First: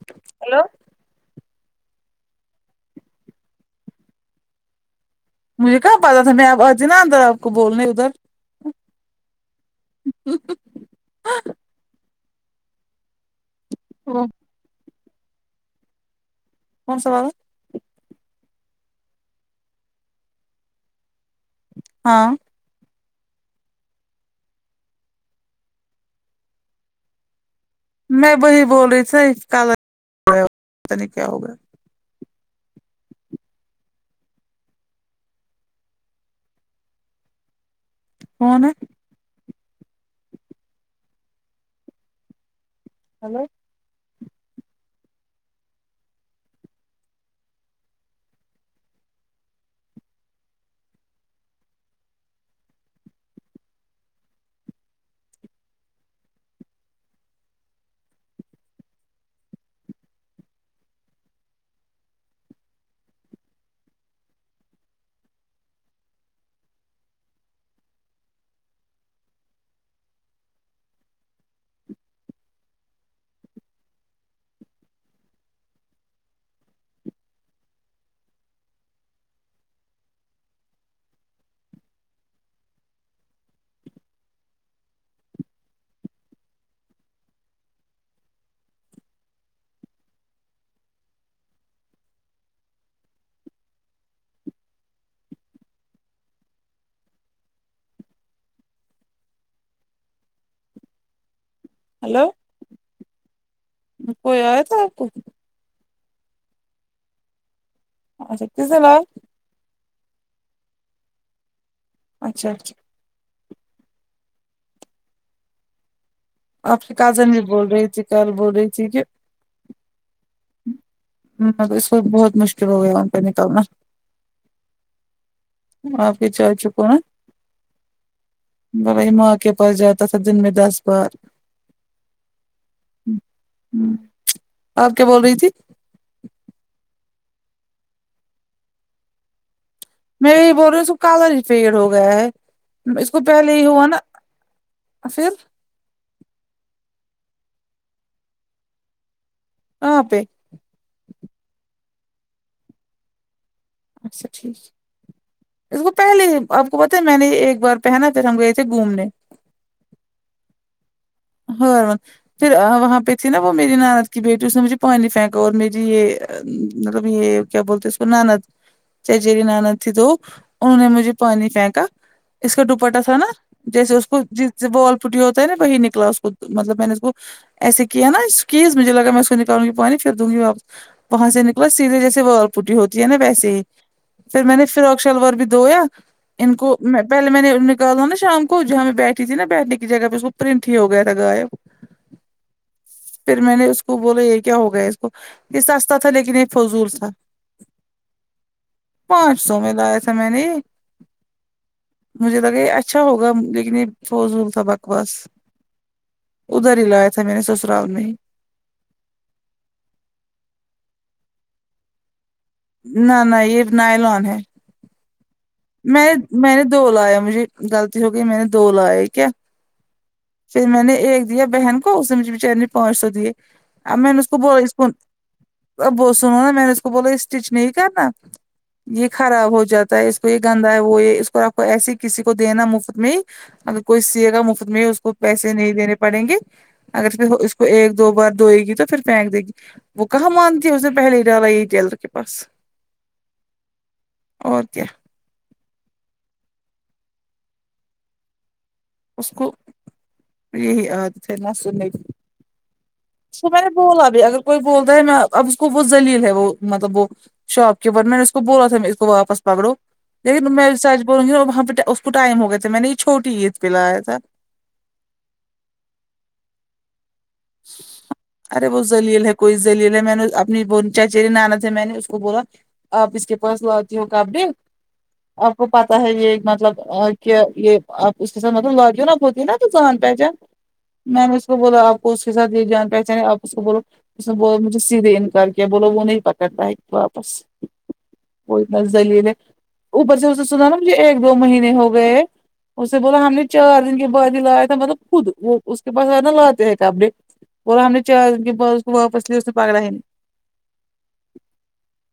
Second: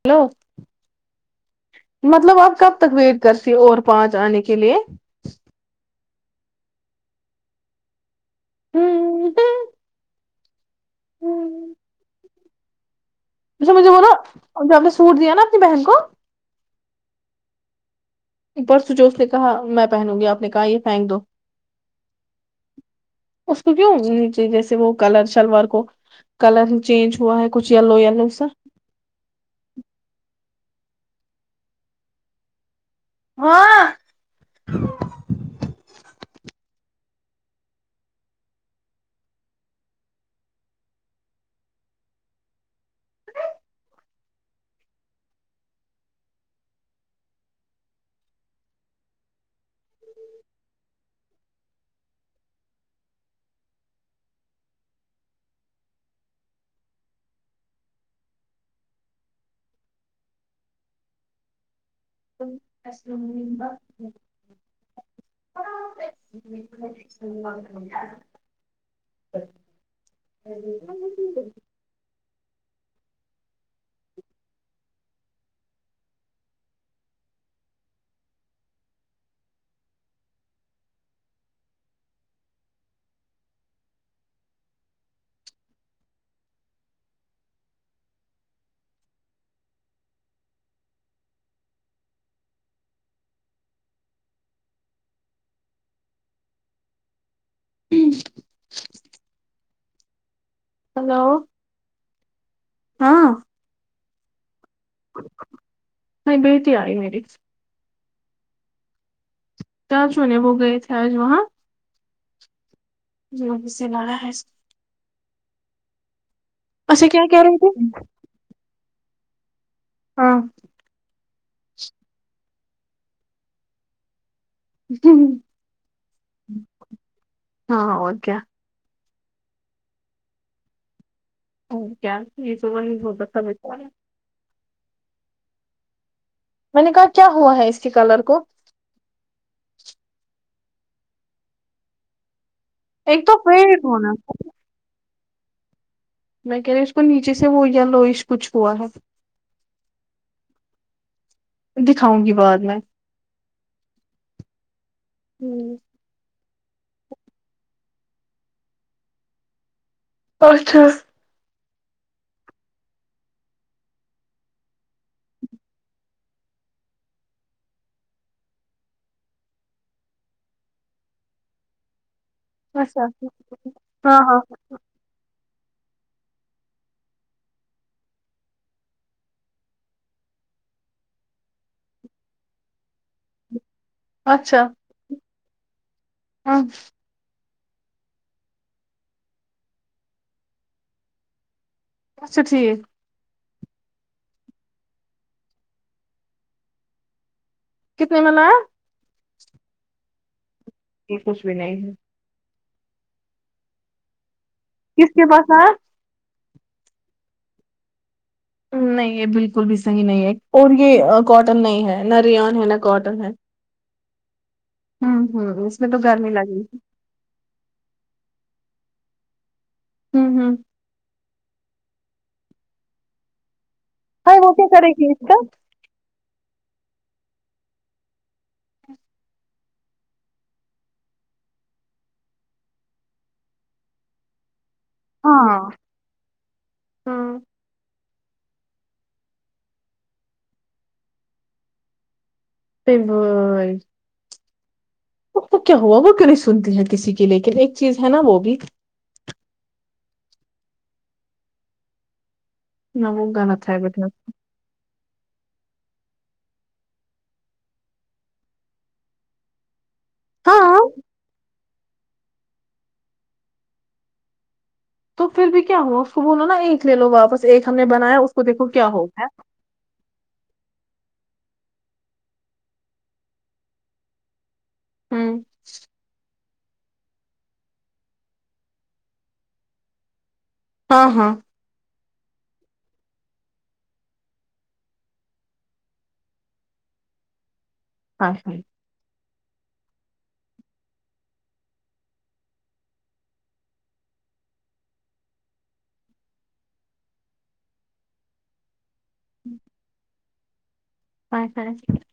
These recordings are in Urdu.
ہیلو مطلب آپ کب تک ویٹ کرتی اور پانچ آنے کے لیے مجھے کہاں پتا تھا میں اب اجی نا اندر آپکو بولنے ادھر ہوں اسنے مجھے بولو وہ جو آپ نے سوٹ دیا نا اپنی بہن کو کون سا والا پرسوں جوس نے کہا میں پہنوں گی آپ نے کہا یہ پھینک دو ہاں اس کو کیوں نیچے جیسے وہ کلر شلوار کو کلر چینج ہوا ہے کچھ ییلو میں وہی بول رہی تھاھی کل [unintelligible] پتا نہیں کیا ہوگیا ہاں کون ہے ہیلو السلام علیکم [inaudible] [inaudible] ہلو ہلو ہاں کوئی آیا تھا آپ کو نہیں بیٹی آئی میری اچھا کیس لئے چاچو نے وہ گئے تھے آج وہاں اچھا اچھا جی جی سلایا ہے آپ کی اچھا کیا کازن بھی کہہ رہے بول رہی تھے تھی کل بول رہی تھی کہ ہاں ہ اس وقت بہت مشکل ہو گیا ان پہ نکالنا آپ کے چاچو کون ہاں اور کیا بائی ماں کے پاس جاتا تھا دن میں دس بار او کیا یہ تو وہی ہوسکتا تھا بیچارہ آپ کیا بول رہی تھی میں نے کہا کیا ہوا ہے اس کی کلر کو میں یہی بول رہی ہوں اس کو کالر ہی فیڈ ہو گیا ہے اس کو ایک تو پہلے ہی فیڈ ہوا نا ہونا پھر میں کہہ رہی ہوں اس کو نیچے سے وہ یالوئیش کچھ ہوا ہے کہاں پے دکھاؤں گی بعد میں اچھا ٹھیک پہلے آپ کو پتا ہے میں نے ایک بار پہنا تھا پھر ہم گئے تھے گھومنے اچھا ہاں پھر وہاں پہ تھی نا وہ میری نند کی بیٹی اس نے مجھے پانی پھینکا اور میری یہ مطلب یہ کیا بولتے اس کو نند چچیری نند تھی تو انہوں نے مجھے پانی پھینکا اس کا دوپٹہ اچھا تھا نا جیسے اس کو ہاں ہاں جس سے وہ وال پٹی ہوتا ہے نا وہیک کلاس مطلب میں نے ایسے کیا نا کیز مجھے لگا میں اس کو نکالوں گی پانی پھر دھوں گی واپس وہاں سے نکلا سیدھے جیسے وہ وال پوٹی ہوتی ہے نا ویسے ہی پھر میں اچھا نے فراک شلوار بھی دھویا ان ہاں کو میں پہلے میں نے نکالا تھا نا شام کو جہاں میں بیٹھی تھی نا بیٹھنے کی جگہ پہ اس کو پرنٹ کٹھی ہو گیا تھا غائب اچھا ٹھیک پھر میں نے اس کو بولا یہ کیا ہوگیا اس کو یہ سستا تھا لیکن یہ فضول تھا کتنے میں لایا پانچ سو میں لایا تھا میں نے یہ یہ کچھ بھی نہیں ہے مجھے لگا یہ اچھا ہوگا لیکن یہ فوزور سبق کس کے پاس آیا ادھر ہی لایا تھا میں نے سسرال میں نہیں یہ بالکل بھی صحیح نہیں ہے اور یہ کاٹن نہیں ہے نہ ریان ہے نہ کاٹن ہے نہ یہ نائلون ہے ہوں ہوں تو میں گرمی میں نے لگی دو لایا مجھے غلطی ہو گئی میں نے دو لائے کیا ہے ہوں ہوں پھر میں نے ایک دیا بہن کو اس نے مجھے بچاری نے پانچ سو دیے اب میں نے اس کو ہائی بو وہ کیا اس کو کرے گی کا اب وہ سنو نا میں نے اس کو بولا اسٹچ نہیں کرنا یہ خراب ہو جاتا ہے گندہ ہے وہ یہ اس کو آپ کو ایسے ہی کسی کو دینا مفت میں ہی اگر کوئی سیے گا مفت میں اس کو پیسے ہاں نہیں دینے پڑیں گے اگر پھر ہاں اس کو ایک دو بار دھوئے گی تو پھر پھینک دے گی وہ کہاں مانتی ہے اس نے پہلے ہی ڈالا یہی ٹیلر کے پاس [unintelligible] اور کیا تو کیا ہوا وہ کیوں نہیں سنتی ہے کسی کی لیکن ایک چیز ہے نا وہ بھی اس کو یہی عادت ہے نہ سننے کی نہ وہ تو میں نے غلط ہے بولا بیٹا ابھی اگر کوئی بولتا ہے میں اب اس کو وہ ذلیل ہے وہ مطلب وہ شاپ کییپر نے اس کو بولا تھا میں اس کو واپس پکڑو لیکن میں ہاں سچ بولوں گی ن وہاں پہ اس کو ٹائم ہو گئے تھے میں نے یہ چھوٹی عید پہ لایا تھا تو پھر بھی کیا ہوا اس کو بولو نا ایک لے لو واپس ایک ہم نے بنایا اس کو دیکھو کیا ہوگا دلیل ہے میں نے اپنی ب چچیری نانا سے میں نے اس کو بولا آپ اس کے پاس لاتی ہو کپڑے ہوں آپ کو پتا ہے یہ مطلب ا کہ یہ آپ اس کے ساتھ مطلب لاتی ہو نا ہوتی ہونا تو جان پہچان ہاں میں ہاں نے اس کو بولا آپ اس کے ساتھ یہ جان پہچان ہے آپ اس کو بولو اس نےب مجھے سیدھے انکار کیا بولو وہ نہیں پکڑ لائی واپس ہاں وہ بس ذلیل ہے اوپر سے اس سنا نا مجھے ایک دو مہینے ہو گئے اسے بولا ہم نے چار دن کے بعد ہی لایا تھا مطلب خود وہ اس کے پاس آ نا لاتے ہیں [unintelligible] [unintelligible]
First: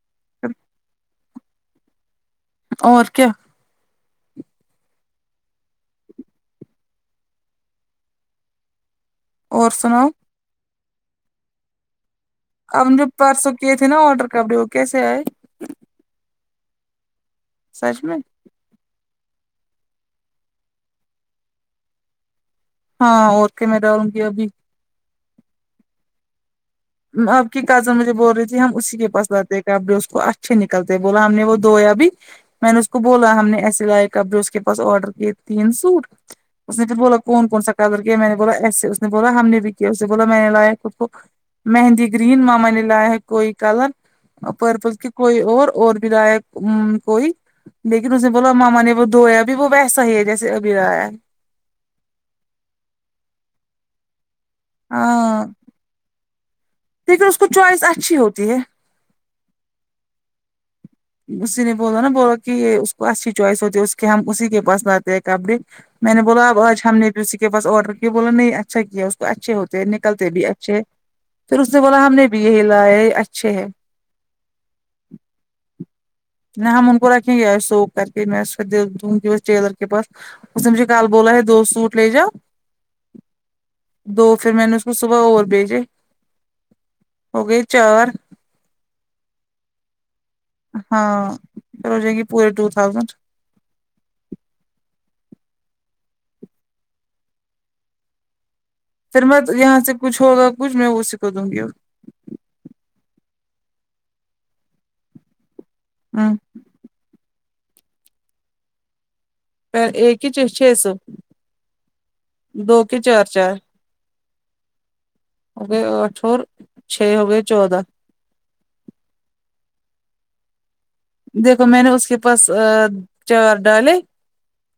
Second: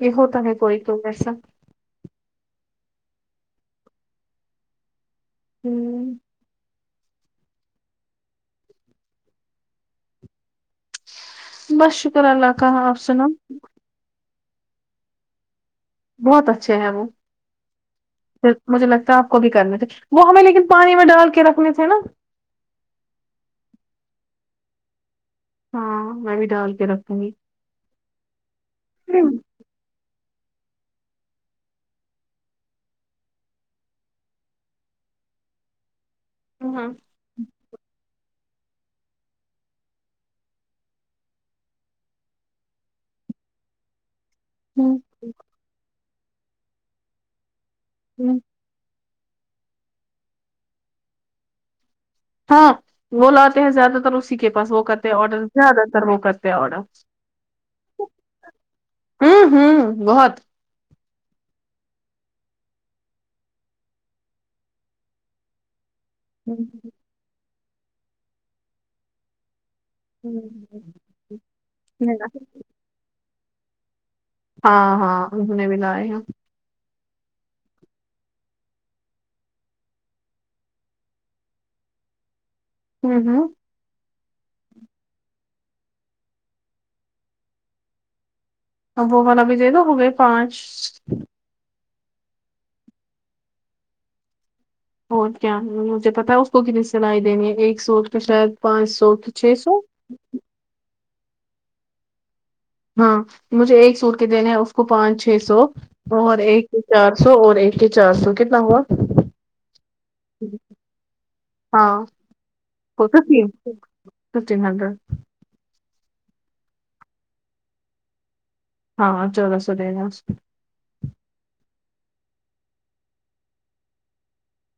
یہ ہوتا ہے کوئی تو ایسا اور کیا [unintelligible] اور سناؤ بس شکر اللہ کا آپ جو سناؤ پرسوں کیے تھے نا آڈر کپڑے وہ کیسے آئے بہت اچھے ہیں وہ سچھ میں مجھے لگتا ہے آپ کو بھی کرنے تھے وہ ہمیں لیکن پانی میں ڈال کے رکھنے تھے نا ہاں اور کیا میں دالونگی ابھی ہاں میں بھی ڈال کے رکھی آپ کی کازن مجھے بول رہی تھی ہم اسی کے گی پاس جاتے کپڑے اس کو اچھے نکلتے بولا ہم نے وہ دھویا بھی میں نے اس کو بولا ہم نے ایسے لائے کپڑے اس کے پاس آرڈر کیے تین سوٹ اس نے ہاں تو بولا کون کون سا کلر کے ہے میں نے بولا ایسے اس نے بولا ہم نے بھی کیا اسے بولا میں نے لایا خود کو مہندی گرین ماما نےلایا ہے کوئی کلر پرپل کی کوئی اور اور لائے ہمم کوئی لیکن اس نے بولا ماما نے وہ دھویا بھی وہ ویسا ہی ہے جیسے ابھی لایا ہے ہاں وہ لاتے ہیں زیادہ تر اسی کے پاس وہ کرتے ہیں آڈر زیادہ تر وہ کرتے ہیں آڈر پھر تو اس کو چوائس اچھی ہوتی ہے ہوں ہوں بہت اسی نے بولا نا بولا کہ اس کو اچھی چوائس ہوتی ہے اس کے ہم اسی کے پاس لاتے ہیں کپڑے میں نے بولا اب آج ہم نے بھی اسی کے پاس آڈر کیا بولا نہیں اچھا کیا اس کو اچھے ہوتے نکلتے بھی اچھے پھر اس نے بولا ہم نے بھی یہی لائے اچھے ہے ہاں ہاں انہوں نے بھی لائے ہیں نہ ہم ان کو رکھینگے آ سوک کر کے میں دونگی ٹیلر کے پاس اس نے مجھے کل بولا ہے دو سوٹ لے جاؤ ہمم ہمم دو پھر میں نے اس کو صبح اور بھیجے ہو گئے چار اب وہ والا بھی دے دو تو ہو گئے پانچ ہاں ہو جائے گی پورے ٹو تھاؤزینڈ اور کیا مجھے پتا اس کو کتنی سلائی دینی ایک سوٹ کا شاید پانچ سو پھر کی مت چھ میں یہاں سو سے کچھ ہوگا کچھ میں اسی کو دوں گی ہاں مجھے ایک سوٹ کے دینے ہیں اس کو پانچ چھ سو ہوں اور ایک چارسو اور ایک ہی چار سو کتنا ہوا ایک کہ چرچ چھ سو ہاں دو کے ہوتا چار پھر چار ففٹین ہنڈریڈ ہو گئے آٹھ اور چھ ہو گئے چودہ ہاں چلو [unintelligible] دیکھو میں نے اس کے پاس چار ڈالے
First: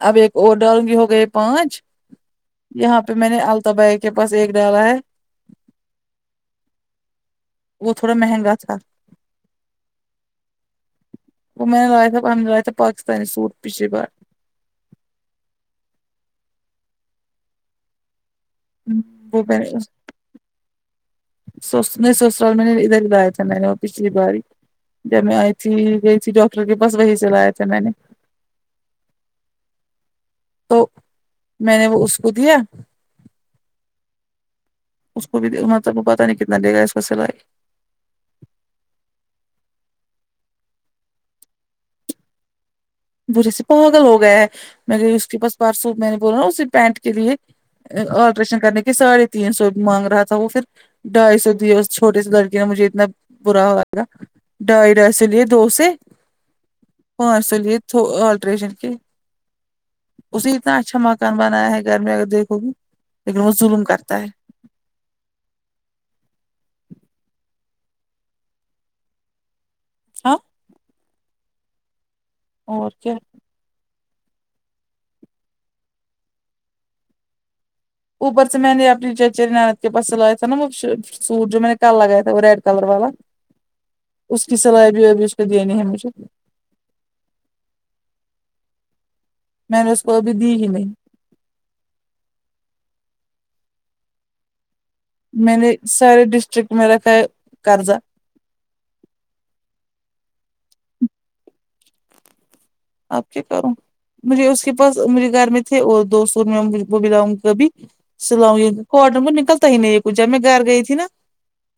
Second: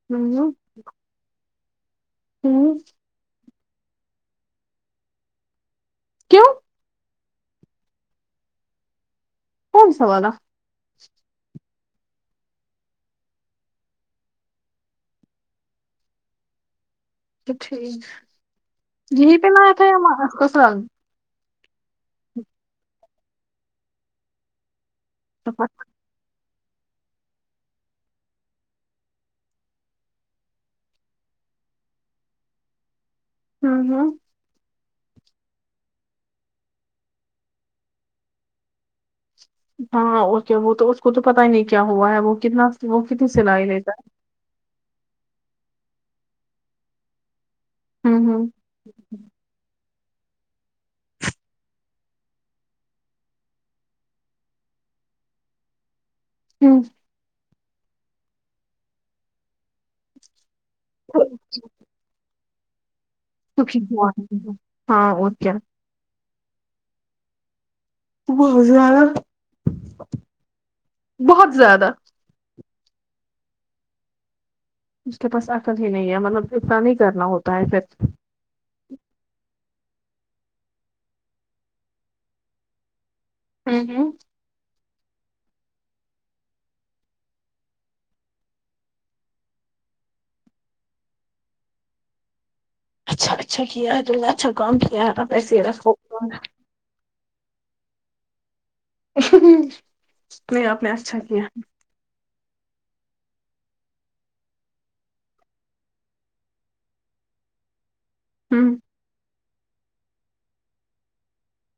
اب ایک ہوں اور ڈالوں گی ہو گئی پانچ ہوں یہاں پہ میں نے التاب ایک کے پاس ایک ڈالا ہے کیوں وہ تھوڑا مہنگا تھا کونسا والا وہ میں نے لایا تھا ہم نے لایا تھا پاکستانی سوٹ پچھلی بار [unintelligible] یہی وہ پہ لایا تھا کسرال سس میں سسرال میں نے ادھر لایا تھا میں نے وہ پچھلی بار ہی جب میں آئی تھی گئی تھی ڈاکٹر کے پاس وہی سے لایا تھا میں نے تو میں نے وہ اس کو دیا ہاں ہاں اس کو بھی دب پتا نہیں کتنا لے گا اس کا سلائی ہاں وہ تو اس کو تو پتا ہی نہیں کیا ہوا ہے وہ کتنا وہ کتنی برے سے سلائی لیتا پاگل ہو گیا ہے میں گئی اس کے بس بار سوٹ میں نے بولا نا اسی پینٹ کے لیے ہوں ہوں آلٹریشن کرنے کی ساڑھے تین سو مانگ رہا تھا وہ پھر ڈھائی سو دیے اس چھوٹے سے لڑکے نے مجھے اتنا برا لگا دائرہ سے لیے دو سے ہمم پانچ سو لیے تھ آٹریشن کے اسی اتنا اچھا مکان بنایا ہے گھر میں اگر دیکھو گی لیکن وہ تو ٹھیک ظلم ہوا کرتا ہے ہاں اور کیا [unintelligible] ہاں بہت زیادہ اور کیا اس کے پاس آقل ہی نہیں ہے مطلب ااتنا نہیں کرنا ہوتا ہے پھر اپر سے میں نے اپنی چچیری ناند کے بس سلاا نا وہ سوٹ جو میں نے کل لگایا تھا وہ ریڈ کلر والا ہمم ہمم اس کی سلائیی ابھی اس کی دینی ہے مجھے میں نے اس کو ابھی دی ہی نہیں اچھا اچھا کیا ہے تم نے اچھا کام کیا ہے اب ایسے ہی رکھو میرا یہ کرضہ نہیں آپ نے اچھا کیا آب کیا کروں مجھے اس کے پاس میرے گھر میں تھے اور دوستوں میں وہ [unintelligible] سلام ہوں وعلیکم کواٹر کو نکلتا ہی نہیں یہے جب میں گھر گئی تھی ناں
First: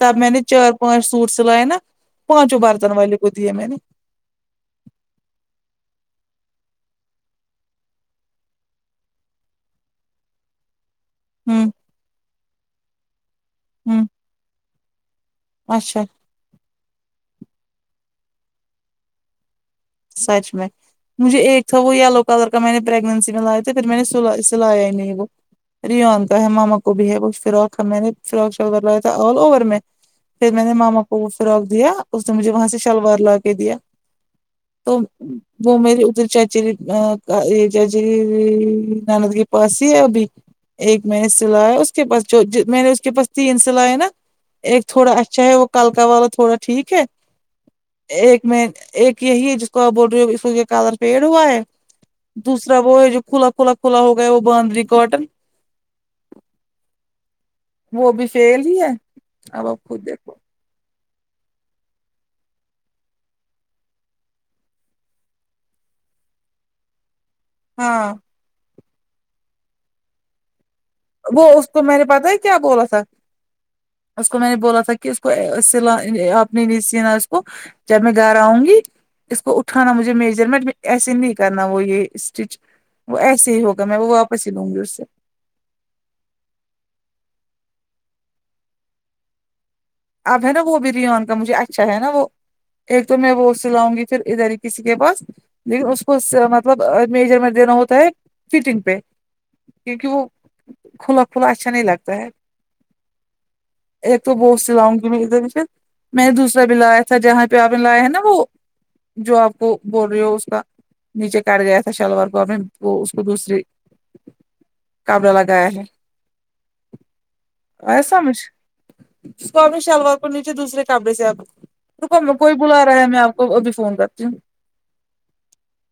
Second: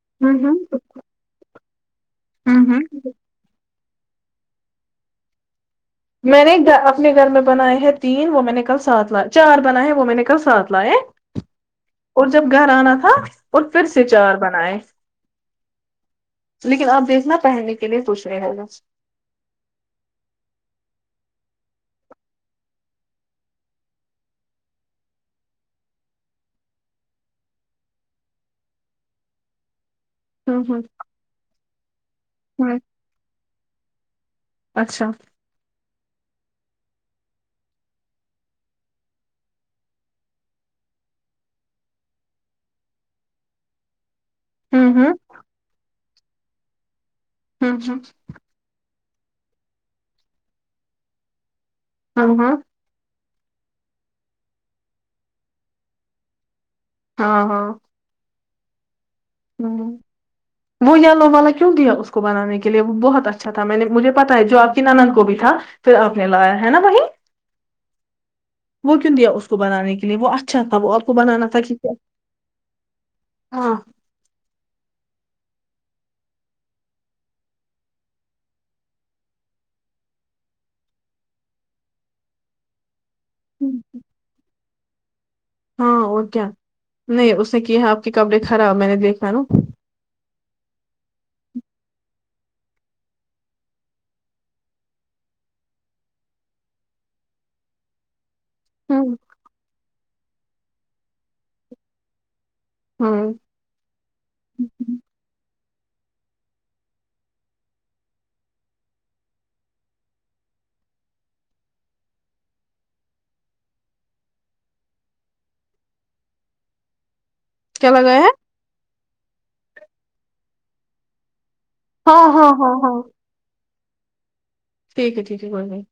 تب میں ہوں نے ہوں چار پانچ سوٹ سلائے ناں پانچوں ہوں برتن والے کو دئیے میں نے میں نے اپنے گھر میں بنائے ہیں تین وہ میں نے کل ساتھ لائے چار بنائے ہیں وہ میں نے کل سات لائے ہوں اور جب گھر آنا تھا اور پھر ہوں سےچار بنائے اچھا لیکن آپ دیکھنا پہننے کے لیے پوچھ رہے ہو گا سچ میں مجھے ایک تھا وہ یلو کلر کا میں نے پرریگنسی میں لایا تھا پھر میں نے س سلایا ہی نہیں وہ ریان کا ہے ماما کو بھی ہے فراک میں نے فراک شلور لایا تھا آل اوور میں پھر میں ہوں نے ماما کو وہ فراک دیا اس نے مجھے وہاں ہوں ہ سے شلوار لا کے دیا تو اچھا وہ میری ادھر چچی یہ چاچی نانند کے پاس ہی ہے ابھی ایک میں نے سلایا اس کے پاس جو جو میں نے اس کے پاس تین سلائے ہے ناں ایک ہوں تھوڑا ہوں اچھا ہے وہ کل کا والا تھوڑا ٹھیک ہے ہوں ہ ایک میں ایک یہی ہے جس کا آپ بول رہے ہو کلر فیڈ ہوا ہے ہاں ہاں دوسرا وہ ہے جو کھلا کھلا کھلا ہو گیا ہے وہ باندنی کاٹن ہاں ہاں وہ بھی فیل ہی ہے اب آپ ہوں خود دیکھو وہ یلو والا کیوں دیا اس کو بنانے کے لیے وہ بہت اچھا تھا میں نے مجھے پتا ہے جو آپ کی نانند کو بھی تھا پھر آپ نے لایا ہے ناں وہی ہاں وہ کیوں دیا اس کو بنانے کے لیے وہ اچھا تھا وہ کو بنانا وہ تھا اس کہ کو میں نے پتا ہے کیا بولا تھا ہاں اس کو میں نے بولا تھا کہ اس کو سلا آپ نے نہیں سینا اس کو جب میں گھر آؤں گی اس کو اٹھانا مجھے میجرمنٹ ایسے نہیں کرنا وہ یہ اسٹچ وہ ایسے ہی ہوگا میں وہ واپس ہی لوں گی اس سے ہاں اور کیا نہیں اس نے کیا ہے آپ کے کپڑے خراب میں نے دیکھا ناں اب ہے ناں وہ بھی ریون کا مجھے اچھا ہے ناں وہ ایک تو میں وہ سے لاؤں گی پھر ادھر ہی کسی کے پاس لیکن اس کو مطلب میجرمنٹ دینا ہوتا ہے فٹنگ پہ ہ کیونکہ وہ کھلا کھلا اچھا نہیں لگتا ہے ہاں ایک تو وہ سلاؤں گی پھر میں نے دوسرا بھی لایا تھا جہاں پہ آپ نے لایا ہے ناں وہ جو آپ کو بول رہی ہو اس کا نیچے کاٹ گیا تھا شلوار کو اب میں وہ اس کو دوسری کپڑا لگایا ہے کیا ایا لگایا ہے سمجھ اس کو آپ نے شلوار کو نیچے دوسرے کپڑے سے آپ ہاں رکو ہاں کوئی ہاں بلا رہا ہاں ہے میں آپ کو ابھی فون کرتی ہوں ٹھیک ہے ٹھیک ہے کوئی نہیں